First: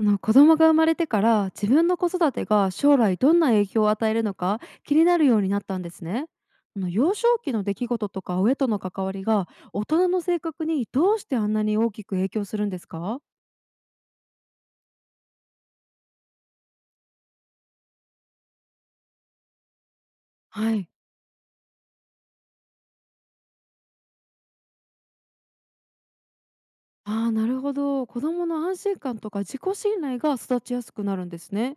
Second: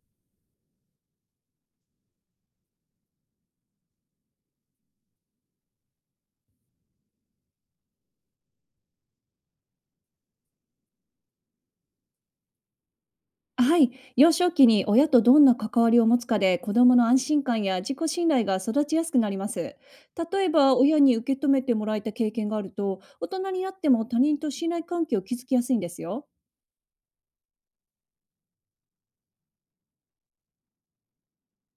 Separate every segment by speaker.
Speaker 1: 子供が生まれてから自分の子育てが将来どんな影響を与えるのか気になるようになったんですね。幼少期の出来事とか親との関わりが大人の性格にどうしてあんなに大きく影響するんですか？
Speaker 2: はい。幼少期に親とどんな関わりを持つかで、子どもの安心感や自己信頼が育ちやすくなります。例え
Speaker 1: は
Speaker 2: ば、
Speaker 1: い。
Speaker 2: 親に受け止めてもらえた経験があると、大人になっても他人と信頼関係を築きやすいんですよ。
Speaker 1: ああ、なるほど、子供の安心感とか自己信頼が育ちやすくなるんですね。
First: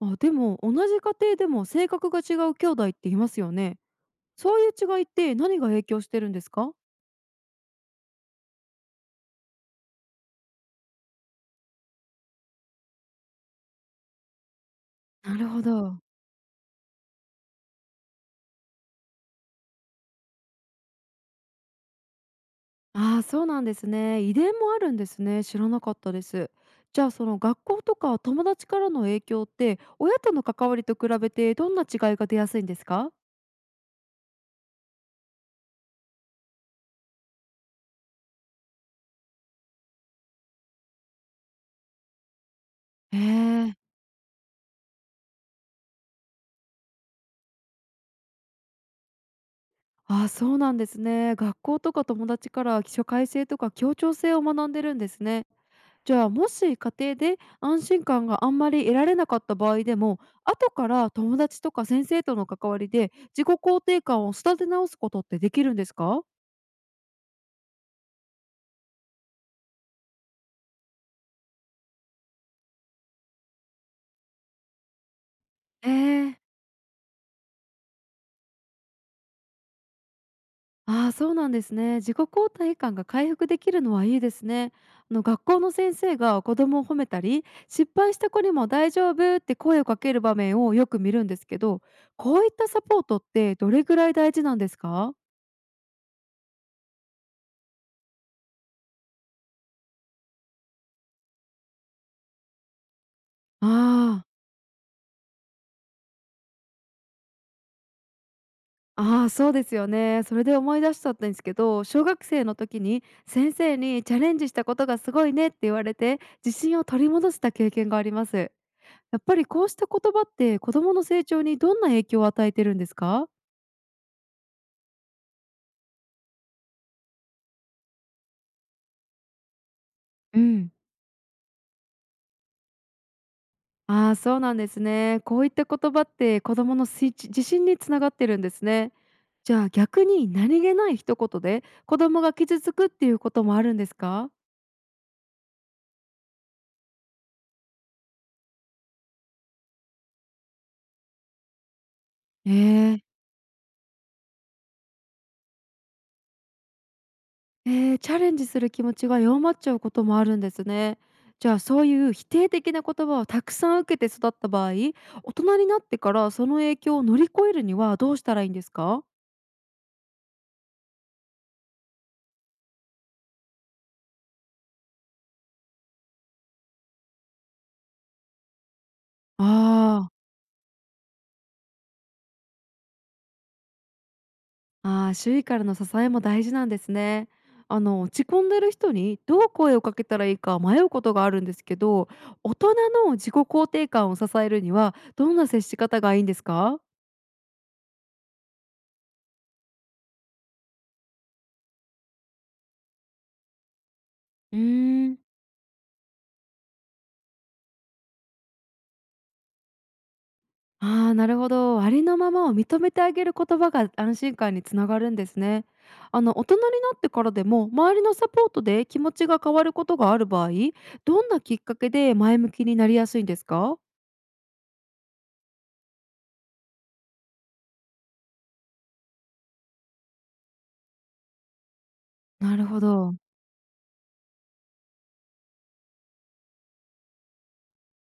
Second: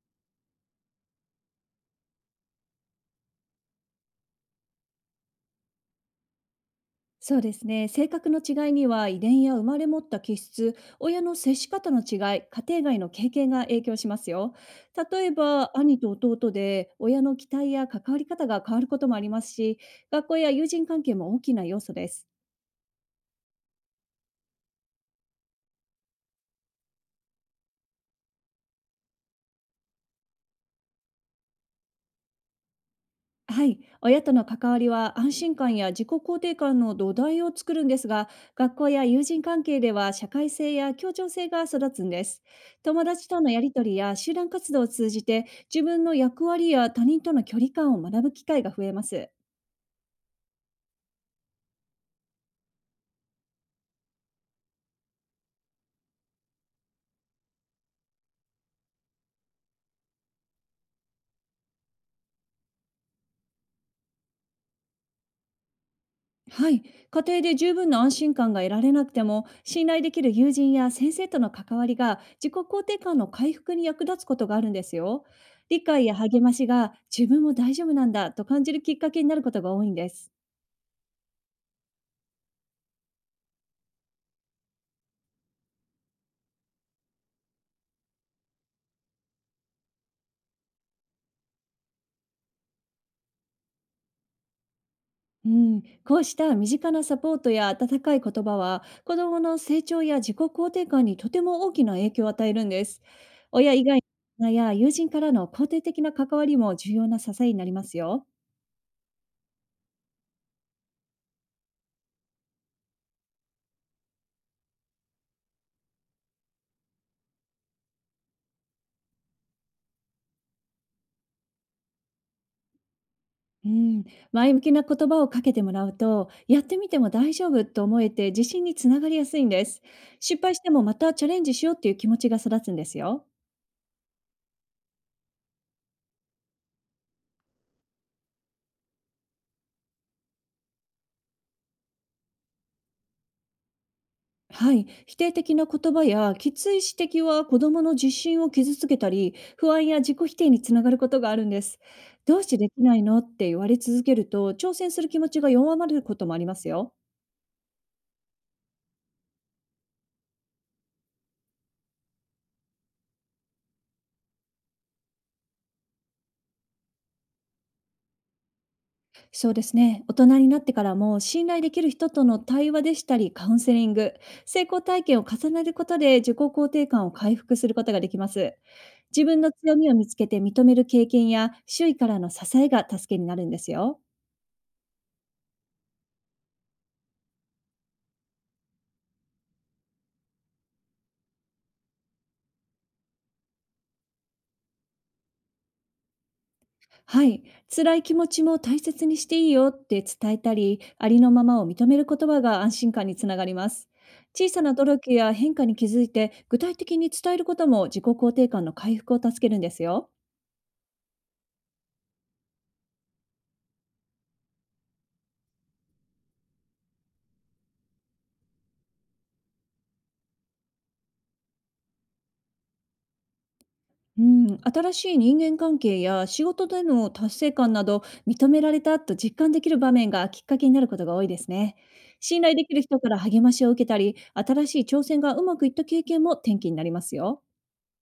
Speaker 1: あ、でも同じ家庭でも性格が違う兄弟っていますよね。そういう違いって何が影響してるんですか？
Speaker 2: そうですね。性格の違いには、遺伝や生まれ持った気質、親の接し方の違い、家庭外の経験が影響しますよ。例え
Speaker 1: なるほ
Speaker 2: ば、兄
Speaker 1: ど。
Speaker 2: と弟で、親の期待や関わり方が変わることもありますし、学校や友人関係も大きな要素です。
Speaker 1: ああ、そうなんですね。遺伝もあるんですね。知らなかったです。じゃあその学校とか友達からの影響って親との関わりと比べてどんな違いが出やすいんですか？
Speaker 2: はい、親との関わりは安心感や自己肯定感の土台を作るんですが、学校や友人関係では社会性や協調性が育つんです。友
Speaker 1: へ
Speaker 2: 達とのやり
Speaker 1: え。
Speaker 2: とりや集団活動を通じて、自分の役割や他人との距離感を学ぶ機会が増えます。
Speaker 1: ああ、そうなんですね。学校とか友達から起書改正とか協調性を学んでるんですね。じゃあもし家庭で安心感があんまり得られなかった場合でも、後から友達とか先生との関わりで自己肯定感を育て直すことってできるんですか？
Speaker 2: はい、家庭で十分な安心感が得られなくても、信頼できる友人や先生との関わりが自己肯定感の回復に役立つことがあるんですよ。理
Speaker 1: え
Speaker 2: 解や
Speaker 1: え。
Speaker 2: 励ましが自分も大丈夫なんだと感じるきっかけになることが多いんです。
Speaker 1: ああ、そうなんですね。自己肯定感が回復できるのはいいですね。あの、学校の先生が子供を褒めたり、失敗した子にも大丈夫って声をかける場面をよく見るんですけど、こういったサポートってどれぐらい大事なんですか？
Speaker 2: うん、こうした身近なサポートや温かい言葉は、子どもの成長や自己肯定感にとても大きな影響を与えるんです。
Speaker 1: あ
Speaker 2: 親以外
Speaker 1: あ、
Speaker 2: の大人や友人からの肯定的な関わりも、重要な支えになりますよ。
Speaker 1: ああ、そうですよね。それで思い出しちゃったんですけど、小学生の時に先生にチャレンジしたことがすごいねって言われて、自信を取り戻した経験があります。やっぱりこうした言葉って子供の成長にどんな影響を与えてるんですか？
Speaker 2: うん、前向きな言葉をかけてもらうと、やってみても大丈夫と思えて、自信につながりやすいんです。
Speaker 1: う
Speaker 2: 失敗して
Speaker 1: ん。
Speaker 2: もまたチャレンジしようっていう気持ちが育つんですよ。
Speaker 1: ああ、そうなんですね。こういった言葉って子供のスイッチ自信につながってるんですね。じゃあ逆に何気ない一言で子供が傷つくっていうこともあるんですか？
Speaker 2: はい、否定的な言葉やきつい指摘は、子どもの自信を傷つけたり、不安や自己否定につながることがあるんです。どうし
Speaker 1: え
Speaker 2: てできな
Speaker 1: ー、
Speaker 2: いのって言われ続けると、挑戦する気持ちが弱まることもありますよ。
Speaker 1: チャレンジする気持ちが弱まっちゃうこともあるんですね。じゃあそういう否定的な言葉をたくさん受けて育った場合、大人になってからその影響を乗り越えるにはどうしたらいいんですか？
Speaker 2: そうですね。大人になってからも、信頼できる人との対話でしたり、カウンセリング、成功体験を重ねることで、自己肯定感を回復することができます。自分の強みを
Speaker 1: ああ
Speaker 2: 見
Speaker 1: ー。
Speaker 2: つけて認める経験や、周囲からの支えが助けになるんですよ。
Speaker 1: ああ、周囲からの支えも大事なんですね。あの、落ち込んでる人にどう声をかけたらいいか迷うことがあるんですけど、大人の自己肯定感を支えるにはどんな接し方がいいんですか？
Speaker 2: はい、辛い気持ちも大切にしていいよって伝えたり、ありのままを認める言葉が安心感につながります。小
Speaker 1: う
Speaker 2: さな努
Speaker 1: ー
Speaker 2: 力
Speaker 1: ん、
Speaker 2: や変化に気づいて、具体的に伝えることも、自己肯定感の回復を助けるんですよ。
Speaker 1: ああ、なるほど。ありのままを認めてあげる言葉が安心感につながるんですね。あの、大人になってからでも周りのサポートで気持ちが変わることがある場合、どんなきっかけで前向きになりやすいんですか？
Speaker 2: うん、新しい人間関係や仕事での達成感など、認められたと実感できる場面がきっかけになることが多いですね。信頼
Speaker 1: な
Speaker 2: で
Speaker 1: る
Speaker 2: き
Speaker 1: ほ
Speaker 2: る人か
Speaker 1: ど。
Speaker 2: ら励ましを受けたり、新しい挑戦がうまくいった経験も転機になりますよ。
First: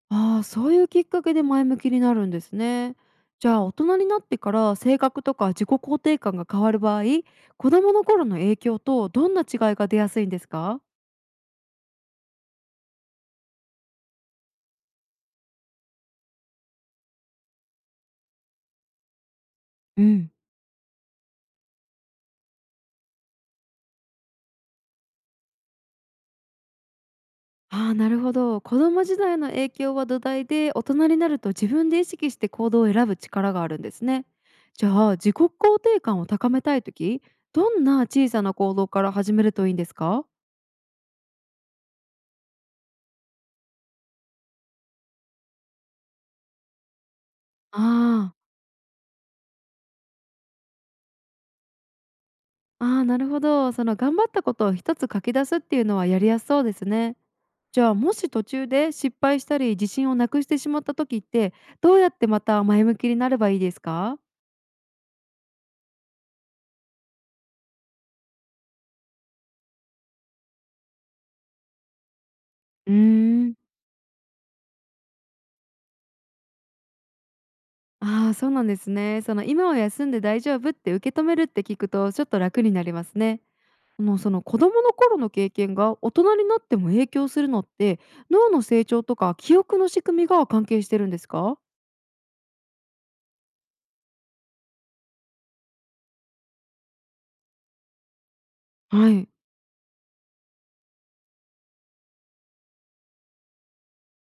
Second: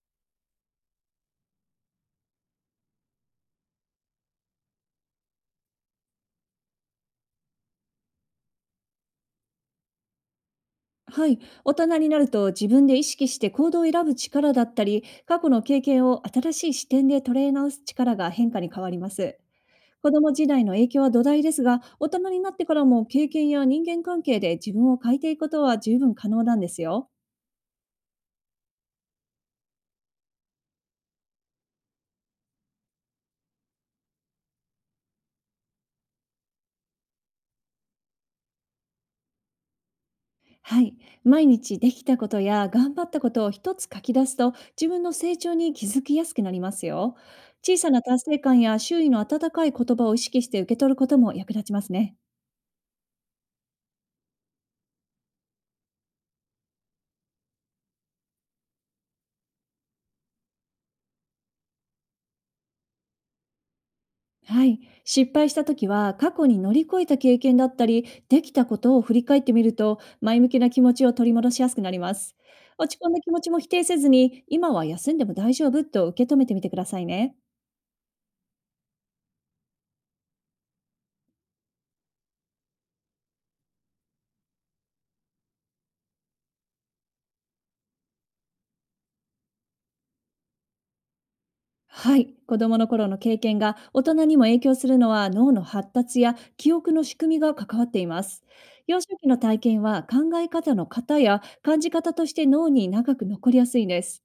Speaker 1: ああ、そういうきっかけで前向きになるんですね。じゃあ大人になってから性格とか自己肯定感が変わる場合、子供の頃の影響とどんな違いが出やすいんですか？
Speaker 2: はい。大人になると、自分で意識して行動を選ぶ力だったり、過去の経験を新しい視点で捉え直す力が変化に変わります。
Speaker 1: う
Speaker 2: 子供
Speaker 1: ん、
Speaker 2: 時代の影響は土台ですが、大人になってからも経験や人間関係で自分を変えていくことは十分可能なんですよ。
Speaker 1: ああ、なるほど。子供時代の影響は土台で、大人になると自分で意識して行動を選ぶ力があるんですね。じゃあ自己肯定感を高めたいとき、どんな小さな行動から始めるといいんですか？
Speaker 2: はい。毎日できたことや頑張ったことを一つ書き出すと、自分の成長に気づきやすくなりますよ。小
Speaker 1: あ
Speaker 2: さな達
Speaker 1: あ、
Speaker 2: 成感や周囲の温かい言葉を意識して受け取ることも役立ちますね。
Speaker 1: ああ、なるほど。その頑張ったことを一つ書き出すっていうのはやりやすそうですね。じゃあもし途中で失敗したり自信をなくしてしまった時って、どうやってまた前向きになればいいですか？
Speaker 2: はい。失敗した時は、過去に乗り越えた経験だったり、できたことを振り返ってみると、前向きな気持ちを取り戻しやすくなります。
Speaker 1: うー
Speaker 2: 落ち込んだ気持ち
Speaker 1: ん、
Speaker 2: も否定せずに、今は休んでも大丈夫と受け止めてみてくださいね。
Speaker 1: ああー、そうなんですね。その今は休んで大丈夫って受け止めるって聞くとちょっと楽になりますね。あの、その子供の頃の経験が大人になっても影響するのって、脳の成長とか記憶の仕組みが関係してるんですか？
Speaker 2: はい。子供の頃の経験が大人にも影響するのは、脳の発達や記憶の仕組みが関わっています。幼
Speaker 1: は
Speaker 2: 少期
Speaker 1: い。
Speaker 2: の体験は、考え方の型や感じ方として脳に長く残りやすいんです。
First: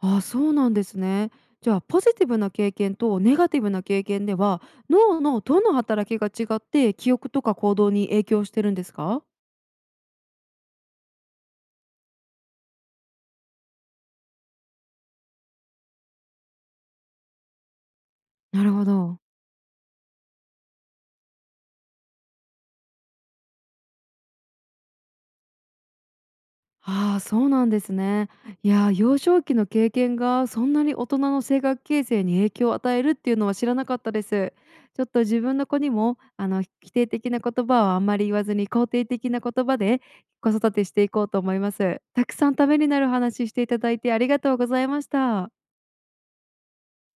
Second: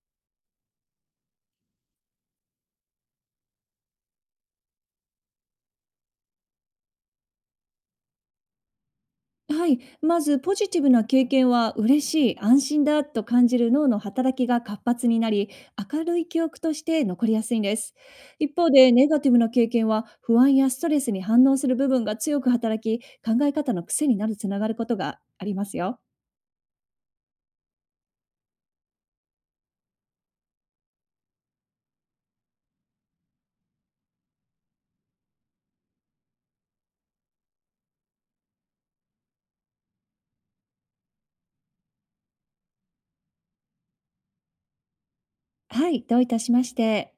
Speaker 1: ああ、そうなんですね。じゃあポジティブな経験とネガティブな経験では脳のどの働きが違って記憶とか行動に影響してるんですか？
Speaker 2: はい、まずポジティブな経験は、嬉しい、安心だと感じる脳の働きが活発になり、明るい記憶として残りやすいんです。一
Speaker 1: な
Speaker 2: 方
Speaker 1: るほ
Speaker 2: で、ネガ
Speaker 1: ど。
Speaker 2: ティブな経験は、不安やストレスに反応する部分が強く働き、考え方の癖になるつながることがありますよ。
Speaker 1: ああ、そうなんですね。いやー、幼少期の経験がそんなに大人の性格形成に影響を与えるっていうのは知らなかったです。ちょっと自分の子にも否定的な言葉をあんまり言わずに肯定的な言葉で子育てしていこうと思います。たくさんためになる話していただいてありがとうございました。
Speaker 2: はい、どういたしまして。